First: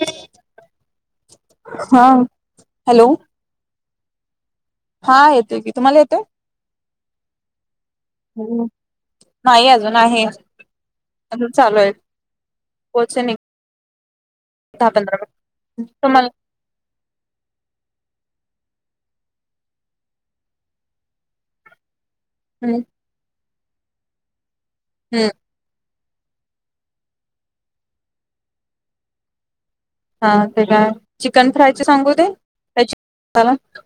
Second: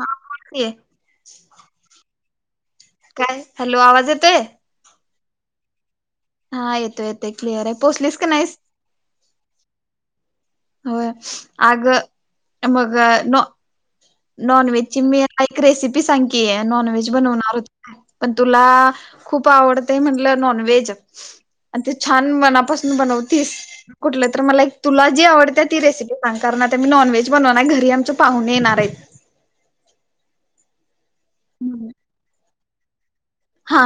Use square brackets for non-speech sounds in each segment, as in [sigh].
हा बोल हा हॅलो. काय हॅलो आवाज येतोय. हा येतोय की, तुम्हाला येतोय. हा.. येतोय.. येतोय.. क्लिअर हाय पोचलीस का नाहीस? नाही, अजून आहे. होय, अजून चालू अग आहे मग पोहोच नाही न. दहा नॉनव्हेजची पंधरा मी मला एक मिनिट रेसिपी सांग तुम्हाला की, नॉनव्हेज बनवणार होते... पण, तुला खूप आवडतंय म्हटलं? नॉनव्हेज. आणि ते छान हम्म मनापासून बनवतीस, कुठलं तर मला एक तुला जी हम्म आवडतीया ती, रेसिपी... सांग, कारण आता, मी नॉनव्हेज बनवणार घरी आमच्या पाहुणे येणार... [inaudible] हा, ते काय चिकन फ्रायचे हम्म. सांगू दे. तेचा मताण हा,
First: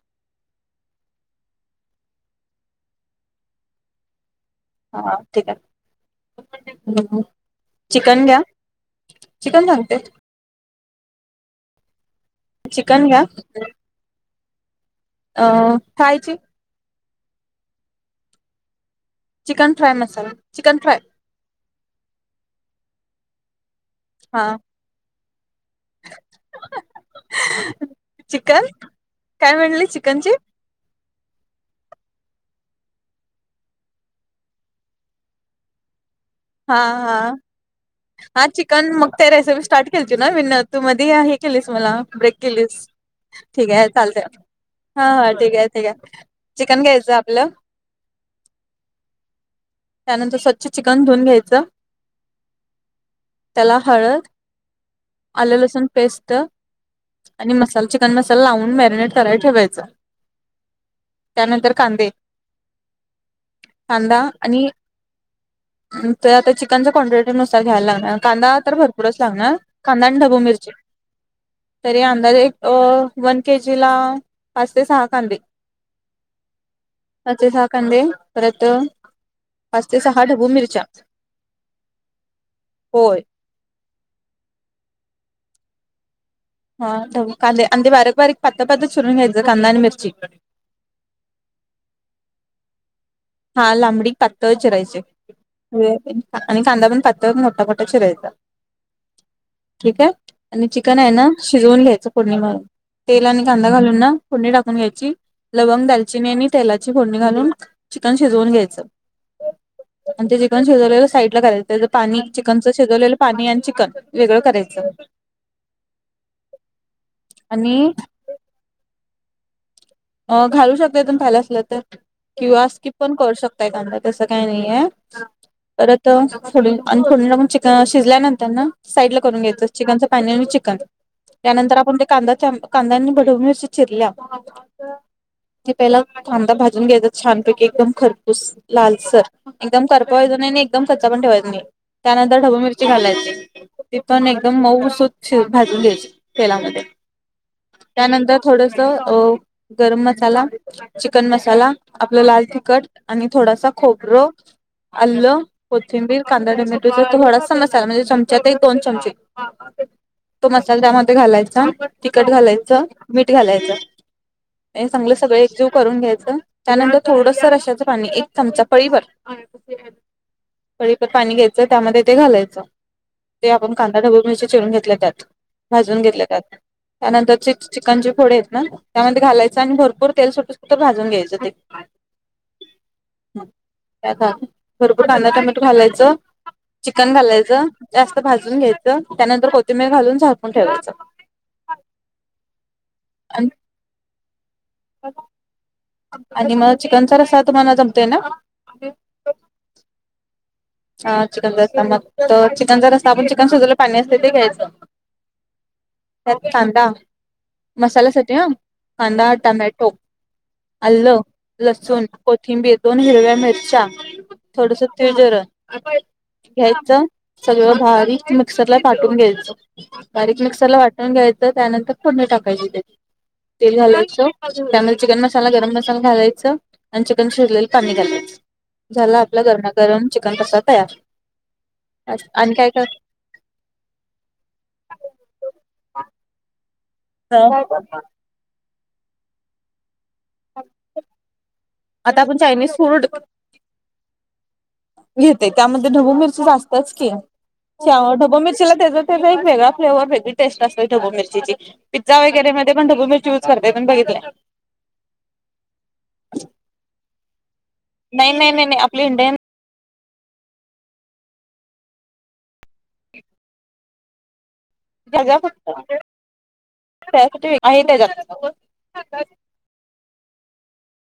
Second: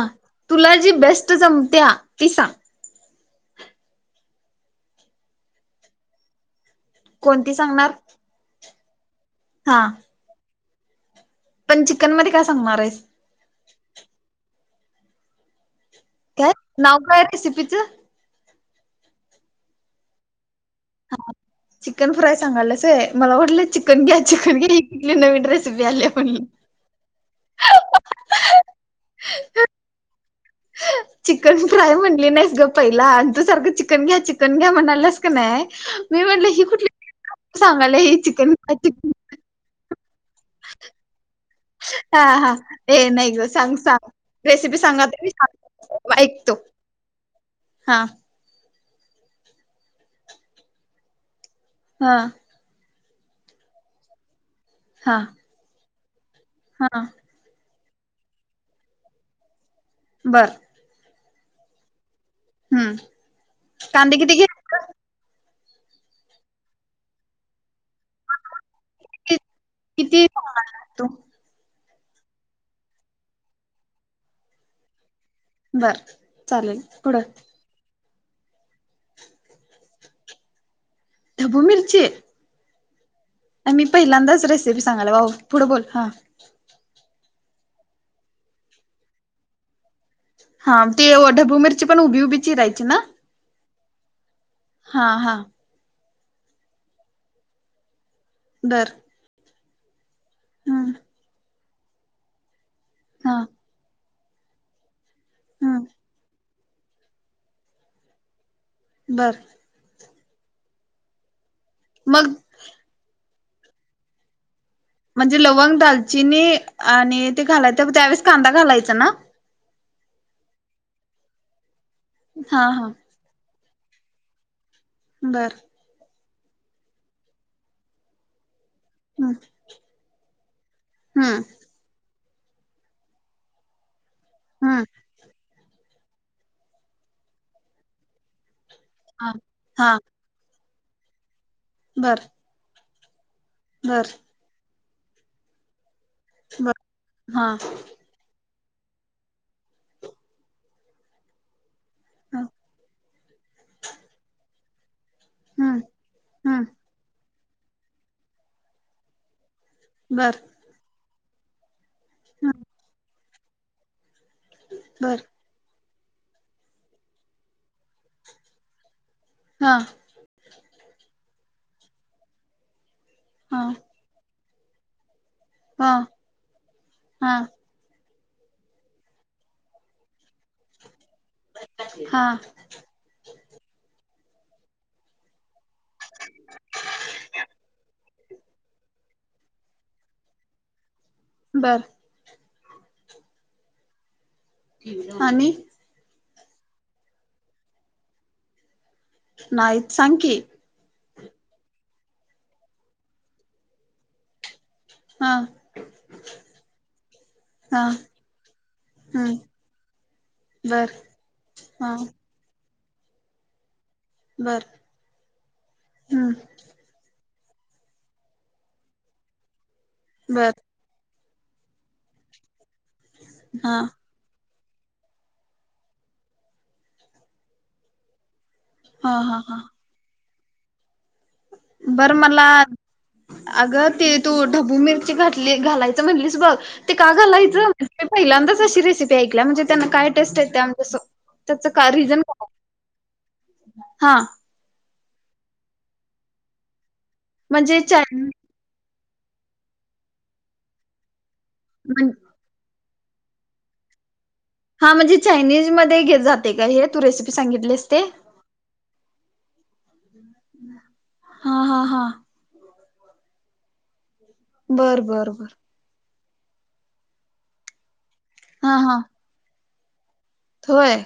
तुला जी बेस्ट जमत्या ती सांग. हा ठीक आहे. कोणती सांगणार चिकन घ्या. चिकन हा सांगते. पण, चिकन मध्ये काय आस. चिकन घ्या. अ.... खायच नव काय रसिपिच. Chicken fry masala, chicken fry हा, चिकन फ्राय सांगल्यास होय. मला वाटलं, चिकन घ्या, हा चिकन. कुठली, नवीन रेसिपी आलिया पण. चिकन, काय म्हटली? चिकनची. चिकन फ्राय म्हणली नाहीस ग. पहिला आणि तू सारखं चिकन घ्या, चिकन घ्या, म्हणाल्यास. कनाय, मी म्हटल ही... हा... हा.... सांगली हि हा चिकन मग, त्या रेसिपी स्टार्ट केलीती. मिन तू मध्ये आहे केलीस. मला हा ब्रेक हा केलीस ए नाही ग ठीक सांग आहे. सांग चालते, रेसिपी सांगा हा तरी हा ठीक आहे. ठीक सांग आहे. ऐकतो चिकन घ्यायचं आपलं हा... त्यानंतर, स्वच्छ चिकन धुऊन घ्यायचं. हा... त्याला हळद हा... आले, लसूण, पेस्ट हा... आणि मसाला चिकन मसाला लावून मॅरिनेट करायला ठेवायचा. बरं.... त्यानंतर, कांदे हम्म कांदे कांदा किती आणि घ्यायचं ते आता चिकनच्या क्वनटिटी नुसार घ्यायला लागणार. कांदा, तर भरपूरच लागणार. कांदा आणि किती ढबू सांगणार मिरची, तू तरी अंदाजे एक वन केजी ला पाच ते सहा कांदे. बर चालेल पुढं अछ साहा कंदे. परत, पाच ते सहा ढबू मिरच्या... ढबू मिर्ची... होय.... आणि मी पहिल्यांदाच रेसिपी सांगायला, भाऊ पुढे बोल हा... हा ढबु कादे बारीक बारीक पातत पात चिरून घ्यायचं. कांदा आणि मिरची हा ती ढबू मिरची पण उभी, उभी चिरायची ना! हा लांबडी पातळ चिरायची हा हा आणि कांदा पातळ पण मोठा, मोठा चिरायचा. बंर ठीक आहे. आणि चिकन आहे ना! शिजवून घ्यायचं पोडनी मधून तेल हा आणि कांदा घालून ना फोडणी टाकून घ्यायची हम्म लवंग, दालचिनी आणि तेलाची फोडणी घालून चिकन शिजवून घ्यायचं. बरं आणि ते चिकन शिजवले. साईड ला करायचं त्याच पाणी मग चिकन शेजवलेलं पाणी आणि चिकन वेगळं करायचं. म्हणजे लवंग दालचिनी आणि ते घालायचं. आणि त्यावेेळेस कांदा घालायचा ना! अ घालू शकतो. तुम्ही खात असले हा किंवा हा स्कीप पण करू शकताय, कांदा तसं काही नाहीय. बरं परत फो आणि फोड पण चिकन शिजल्यानंतर ना. साईड ला हम्म करून घ्यायचं. चिकनच पाणी आणि चिकन हम्म त्यानंतर आपण कांदायाच्या कांद्यांनी भडवूनशी चिरल्या. हा ते पहिला थांदा भाजून घ्यायचा छान पैकी एकदम खरपूस लालसर हा एकदम हा करपावायचं नाही. आणि एकदम कच्चा पण ठेवायचां नाही. बर त्यानंतर ढबून मिर- घालायचे. ते बर पण एकदम मऊसूत शी भाजून घ्यायचे. बर तेलामध्ये हा त्यानंतर थोडस अ गरम मसाला, चिकन मसाला, आपलं हा लाल तिखट आणि थोडासा खोबरं आल्ल, हम्म कोथिंबीर, कांदा, हम्म टोमॅटोचा थोडासा म्हणजे चमच्यात एक दोन चमचे बरं तो मसाला त्यामध्ये घालायचा, तिखट हम्म घालायचं, मीठ घालायचं, चांगलं बर सगळ एकजीव करून घ्यायचं. त्यानंतर थोडस रशाचं पाणी एक चमचा पळी भर- हा पळीप पाणी घ्यायचं. त्यामध्ये ते घालायचं ते हा 'आपण कांदा, ढबूळ मिरची चिरून घेतल्या त्यात हा भाजून घेतले जात हा त्यानंतर च चिकनची फोडे आहेत. ना त्यामध्ये घालायचं. आणि भरपूर तेल सुटत सुटं भाजून घ्यायचं ते हा त्या भरपूर कांदा टोमॅटो टाकून घालायचं चिकन घालायचं जास्त- भाजून घ्यायचं. त्यानंतर कोथिंबरालून झाकून ठेवायचं. बर अन आणि आणि मग चिकनचा रसा तुम्हाला जमतोय ना? नाही सांग की! हा चिकनचा रस्सा मग तर चिकनचा रस्सा आपण चिकन शिजवलेलं पाणी असते ते घ्यायचं- हा कांदा हा मसालासाठी ह कांदा, हम्म टमॅटो, बर आलं, हा लसूण, कोथिंबीर, दोन हिरव्या मिरच्या बर थोडस तिळ, जिर हम्म घ्यायचं, सगळं भारीक मिक्सरला पाटून घ्यायचं. बारीक बर मिक्सरला वाटून घ्यायचं त्यानंतर फोडणी टाकायची त्याची, हा तेल घालायचं. त्यानंतर चिकन मसाला गरम मसाला घालायच आणि चिकन शिजलेलं पाणी घालायचं. हा झाला हा आपला हा गरमा-गरम चिकन रस्सा तयार. बरं मला. आणि काय कर अगं ते तू ढबू मिरची घातली, घालायचं म्हणलीस बघ ते का घालायच, मी पहिल्यांदाच अशी रेसिपी ऐकल्या म्हणजे त्यांना काय टेस्ट येत्या कस त्याच काय आता रिजन आपण काय? चायनीज फूड हा. घेते, त्यामध्ये ढबू मिरची जास्तच कि, म्हणजे त्यामुळं चायनीज ढबू मिरचीला त्येजच तो एक वेगळा फ्लेवर वेगळी टेस्ट असते ढबूमिरचीची, पिझ्झा वगैरे ते पण ढबुमिरची युज करतय पण बघितलय. हा म्हणजे चायनीज मध्ये घेत जातय काय हे, तू रेसिपी सांगितलीस ते? नाही, नाही, नाही, नाही आपली इंडियन हम्. हा, हा, हा. बर बर बर [unintelligible] हा, हा. होय.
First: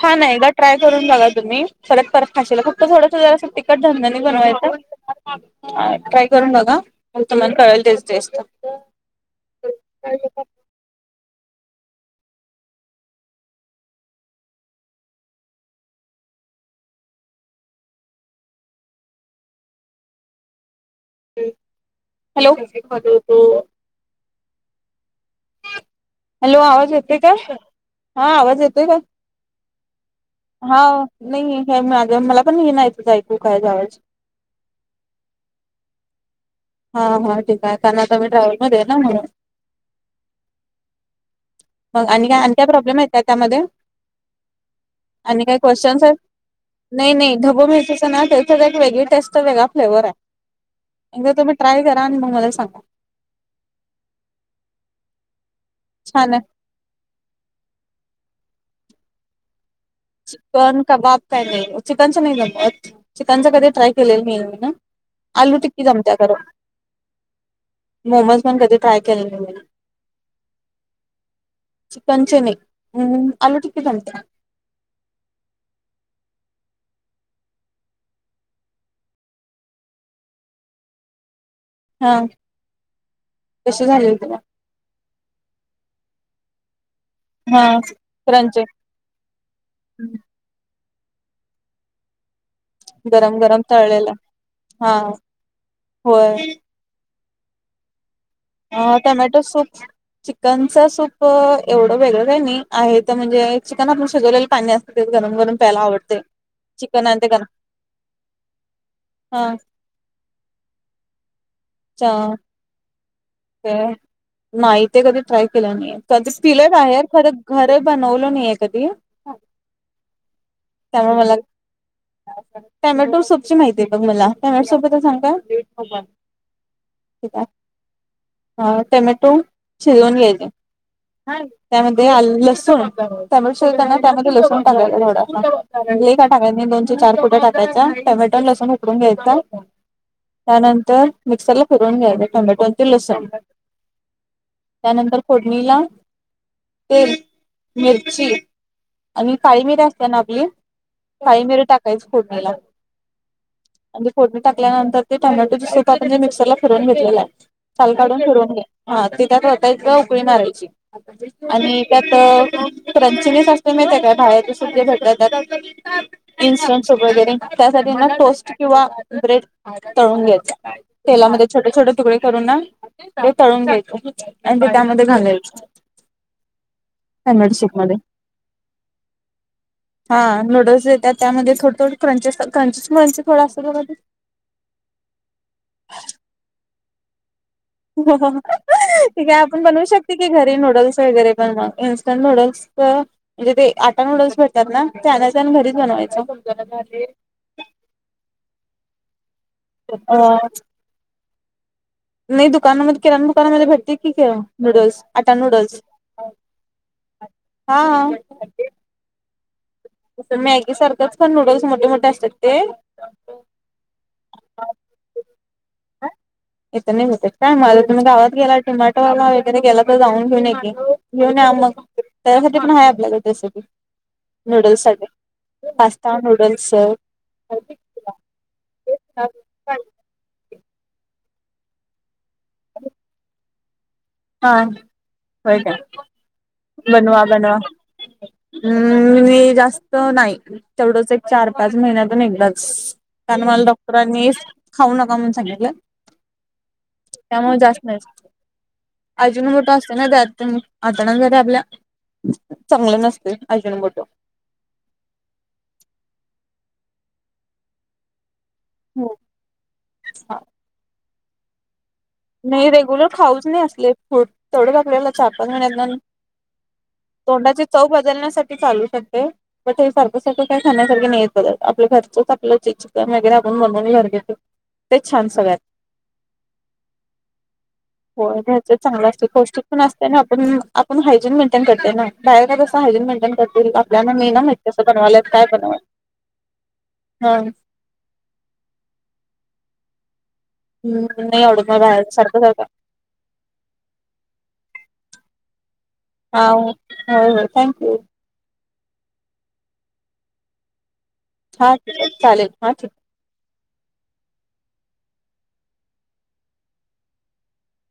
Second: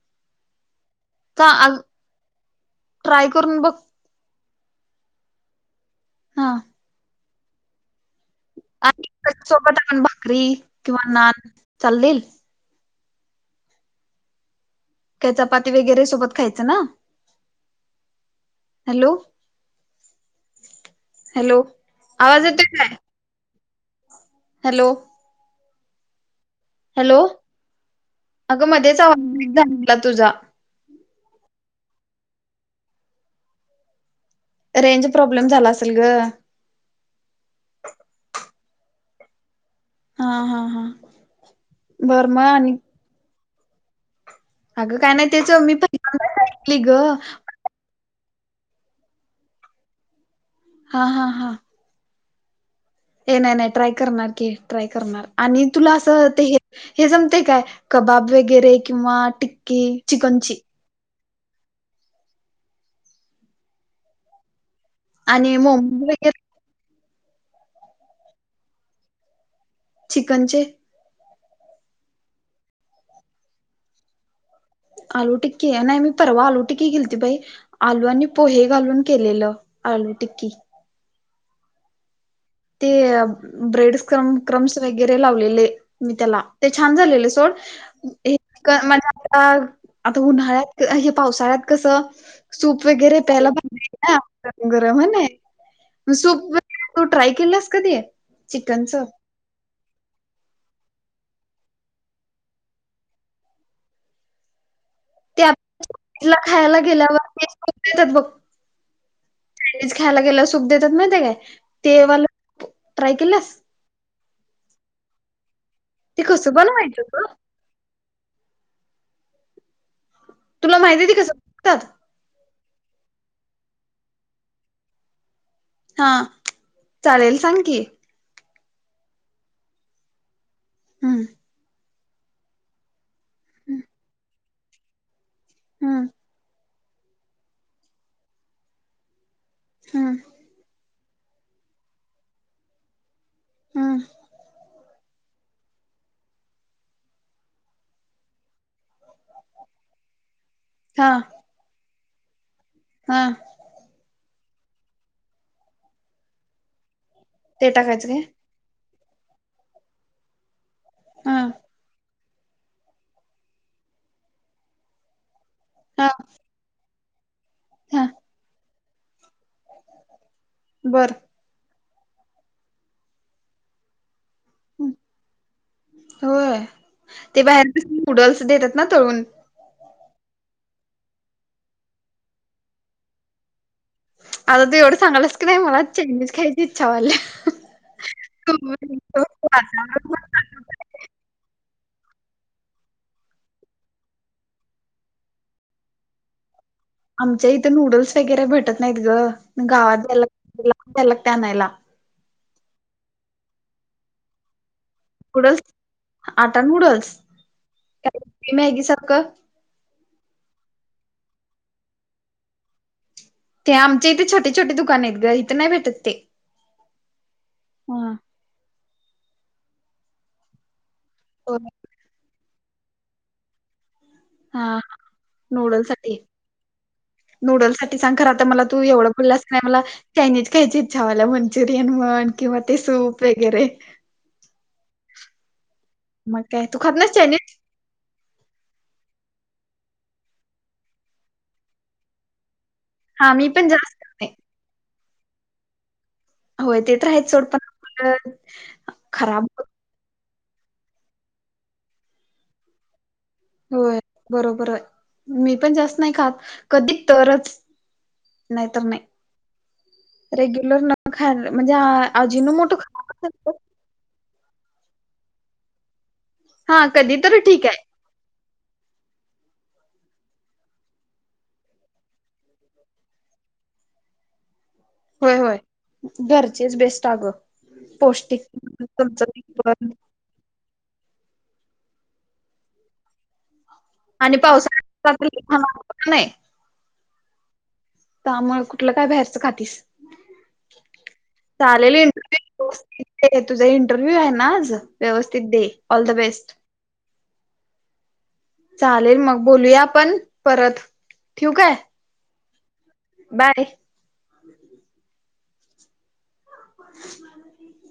छान आहे गट. ट्राय करून बघा का तुम्ही, परत, परत खाशीला फक्त थोडंसं ट्राय जरासं करून बघ तिखट झणझणीत बनवायचं. ट्राय हा करून बघा, मग तुम्हाला कळेल तेची टेस्ट. आणि त्या सोबत आपण भाकरी किंवा नान चालेल? काय चपाती वगैरे सोबत खायचं ना? हॅलो. हॅलो, आवाज हॅलो येतोय काय? हॅलो. हॅलो आवाज येतोय हॅलो काय? हा आवाज अगं येतोय काय? [unintelligible] हाव, नाही हे माझ्या मला पण हे नाहीय ऐकू काय जायाच. रेंज प्रॉब्लेम झाला असल ग. हा, हा ठीक हाय, कारण आता मी ट्रॅव्हल मध्ये आहे ना म्हणून. हा, हा, हा. मग आणि काय? आणि काय प्रॉब्लेम आहेत काय त्या त्यामध्ये? अगं नाही आणि तेच काय मी क्वेशचन् आहेत? पहिल्यांदाच ऐकली ग नाही, नाही ढबू मिर्चीच. तेच ना, एक वेगळी टेस्ट वेगळा फ्लेवर हाय, हा एकदा तुम्ही ट्राय करा आणि म मला सांगा. हे नाही, नाही ट्राय करणार की, ट्राय करणार आणि तुला असं छान ते आहे हे जमतंय काय? कबाब वगैरे किंवा टिक्की? चिकनची चिकन कबाब काय नाही, चिकनच नाही जमत, चिकनच कधी ट्राय केलेलं नाही मीन. आणि आलू टिक्की मोमो जमतीया खर, वगैरे मोमज पण कधी ट्राय केले नाही म. चिकनचे? चिकनचे नाही, हम्म आलु टिकी जमत्या. आलू टिक्की, नाही मी परवा आलू टिक्की केलती बाई आलू आणि पोहे घालून केलेलं, आलू टिक्की. हा. ते कशी ब्रेड झालेली तुला क्रम्स, क्रम्स वगैरे लावलेले मी त्येला. ते छान झालेले. हा क्रंची [unintelligible] आता उन्हाळ्यात हे पावसाळ्यात कसं? सूप वगैरे गरम प्यायला गरम तळलेलं हाय ना गरम हा होय ने होय सूप वगैरे तू ट्राय केलास कधी? चिकनच ह टोमॅटो सूप. चिकनच सूप एवढं वेगळं काही नाही आहे तर म्हणजे चिकन आपण शिजवलेलं पाणी असत ते आपण खायला चिकन गेल्यावर आणि गरम ते देत्यात बघ. हा ते खायला गेल्यावर सूप देत्यात माहिती आहे काय ते वाल अच्छा ट्राय केल्यास? नाही ते कधी ट्राय केलं नाही ते कसं पिलय बनवायचं बाहेर ग खरं घरी बनवल नाहीय कधी तुला माहिती आहे त्यामुळं ती मला कसं बघतात टॅमॅटो सूप ची माहितीय बघ मला टॅमॅटो सूपच सांग काय? हा चालेल सांग की, अ टोमॅटो शिजवून घ्यायचे हम्म त्यामध्ये आलं लसूण, टोमॅटो शिजवताना त्यामध्ये लसूण टाकायचा थोडासा लई काय हम्म नाही टाकायचा दोन चार कुड्या टाकायचा टोमॅटो लसून उकडून घ्यायचा हम्. त्यानंतर मिक्सरला फिरून घ्यायच टोमॅटो आणि ते लसूण. हम्. त्यानंतर फोडणीला, तेल, मिरची आणि काळी मिर असत्या ना आपली. हा. काळी मिरी टाकायचं फोडणीला. हा. आणि फोडणी टाकल्यानंतर ते टोमॅटोच सुप आपण जे मिक्सरला फिरवून घेतलेल आहे. ते सालं टाकायचं काढून काय फिरवून घे हा ति त्यात वतायचं उकळी मारायची. हा आणि त्यात [inaudible] चिली सॉस असतोय माहित आहे काय बाहेरच्या सुप ते घालत्यात त्यात. हा इनस्टंस वगैरे त्यासाठी ना हा टोस्ट किंवा ब्रेड तळून घ्यायचा. बर तेलामध्ये छोटे छोटे तुकडे करून ना ते तळून घ्यायचं. आणि ते त्यामध्ये घालायच. होय ते बाहेर मध्ये कसल्या नूडल्स देत्यात ना तळून. हा नूडल्स देत्यात त्यामध्ये थोडं थोड क्रंचेस क्रंचेस मंच थोड असत्यात बघा ते आता तू एवढं सांगाल्यास की नाही मला चायनीज खायची इच्छा व्हायल्या. ते काय आपण बनवू शकतोय की, घरी नूडल्स. वगैरे इंस्टंट नूडल्स तर म्हणजे ते आटा नूडल्स भेटतात ना ते आणायचं आणि ते घरीच बनवायचं. आमच्या इथं नूडल्स वगैरे भेटत नाहीत ग गावात अ जायला लागतय त्याला आणनायला. नाही दुकानामध्ये किराणा दुकानामध्ये भेटतय की गं नूडल्स. आता नूडल्स आटा हा. -गी सारखं. मॅगी सारखंच पण नूडल्स मोठे मोठे असत्यात ते. ते आमच्या इथं छोटे छोटे दुकान आहेत गं इथे नाही भेटत ते. इथं नाही भेटत काय मग आता तुम्ही हा गावात गेलात तर डी मार्ट ला वगैरे गेला तर जाऊन घेऊन या की घेऊन या मग त्याच्यासाठी पण आहे आपल्याकडे रेसिपी. हा नूडल्स साठी नूडल्स साठी, पास्ता नूडल्स हा नूडल्स साठी सांग खर आता मला तू एवढं बोल्यास काय मला चायनीज खायची इच्छा व्हायल्या मंचुरियन म्हन किंवा ते सूप वगैरे हा होय काय, मग काय तू खात नाहीस बनवा चायनीज बनवा. हम्म मी जास्त नाय तेवढंच एक चार पाच महिन्यातून एकदाच हा कारण मी मला पण जास्त खात नाही डॉक्टरांनीच खाऊ नका म्हणून सांगितलय. होय ते तर आहेच सोड पण [unintelligible] खराब- होत. मोठो असत ना त्यात ते मग आतड्यासाठी आपल्या चांगलं नसतय. होय बरोबर हाय मी पण जास्त नाय खात कधी तरच नायतर नाय रेग्युलर न खाय म्हणजे आ नय रेग्युलर खाऊच नये असले फूड तेवढच आपल्याला चार पाच महिन्यातुन हा कधी तर तोंडाची ठीक आहे चव बद बदलण्यासाठी चालू करते बट हे सारखं सारखं काय खाण्यासारखे नाही येत पदार्थ आपल्या घरचंच आपलं चिकन वगैरे आपण बनवून घरी घेतो ते छान होय होय सगळ्यात. घरचेच बेस्ट अगं. होय पौष्टिक घरचेंच चांगलं असतय पौष्टिक पण तुमचं असतय ना आपण आपण हायजीन मेंटेन करतोय ना बाहेर काय तस हायजीन मेंटेन कर आपल्याला नाय आणि ना माहित कसं पावसाळ्यात आता बनवाल्यात, काय लहान बनवा मुलं हा त्यामुळं कुठलं काय बाहेरचं खातीस हम्म नाही आवडत मला बाहेरचं सारखं सारखं ये तुझा इंटरव्ह्यू आहे ना आज व्यवस्थित दे ऑल द हा बेस्ट. होय होय थँक्यू. चालेल मग बोलूया आपण परत ठेवू हा काय ठीक ये चालेल, हा ठेव. बाय. [inaudible]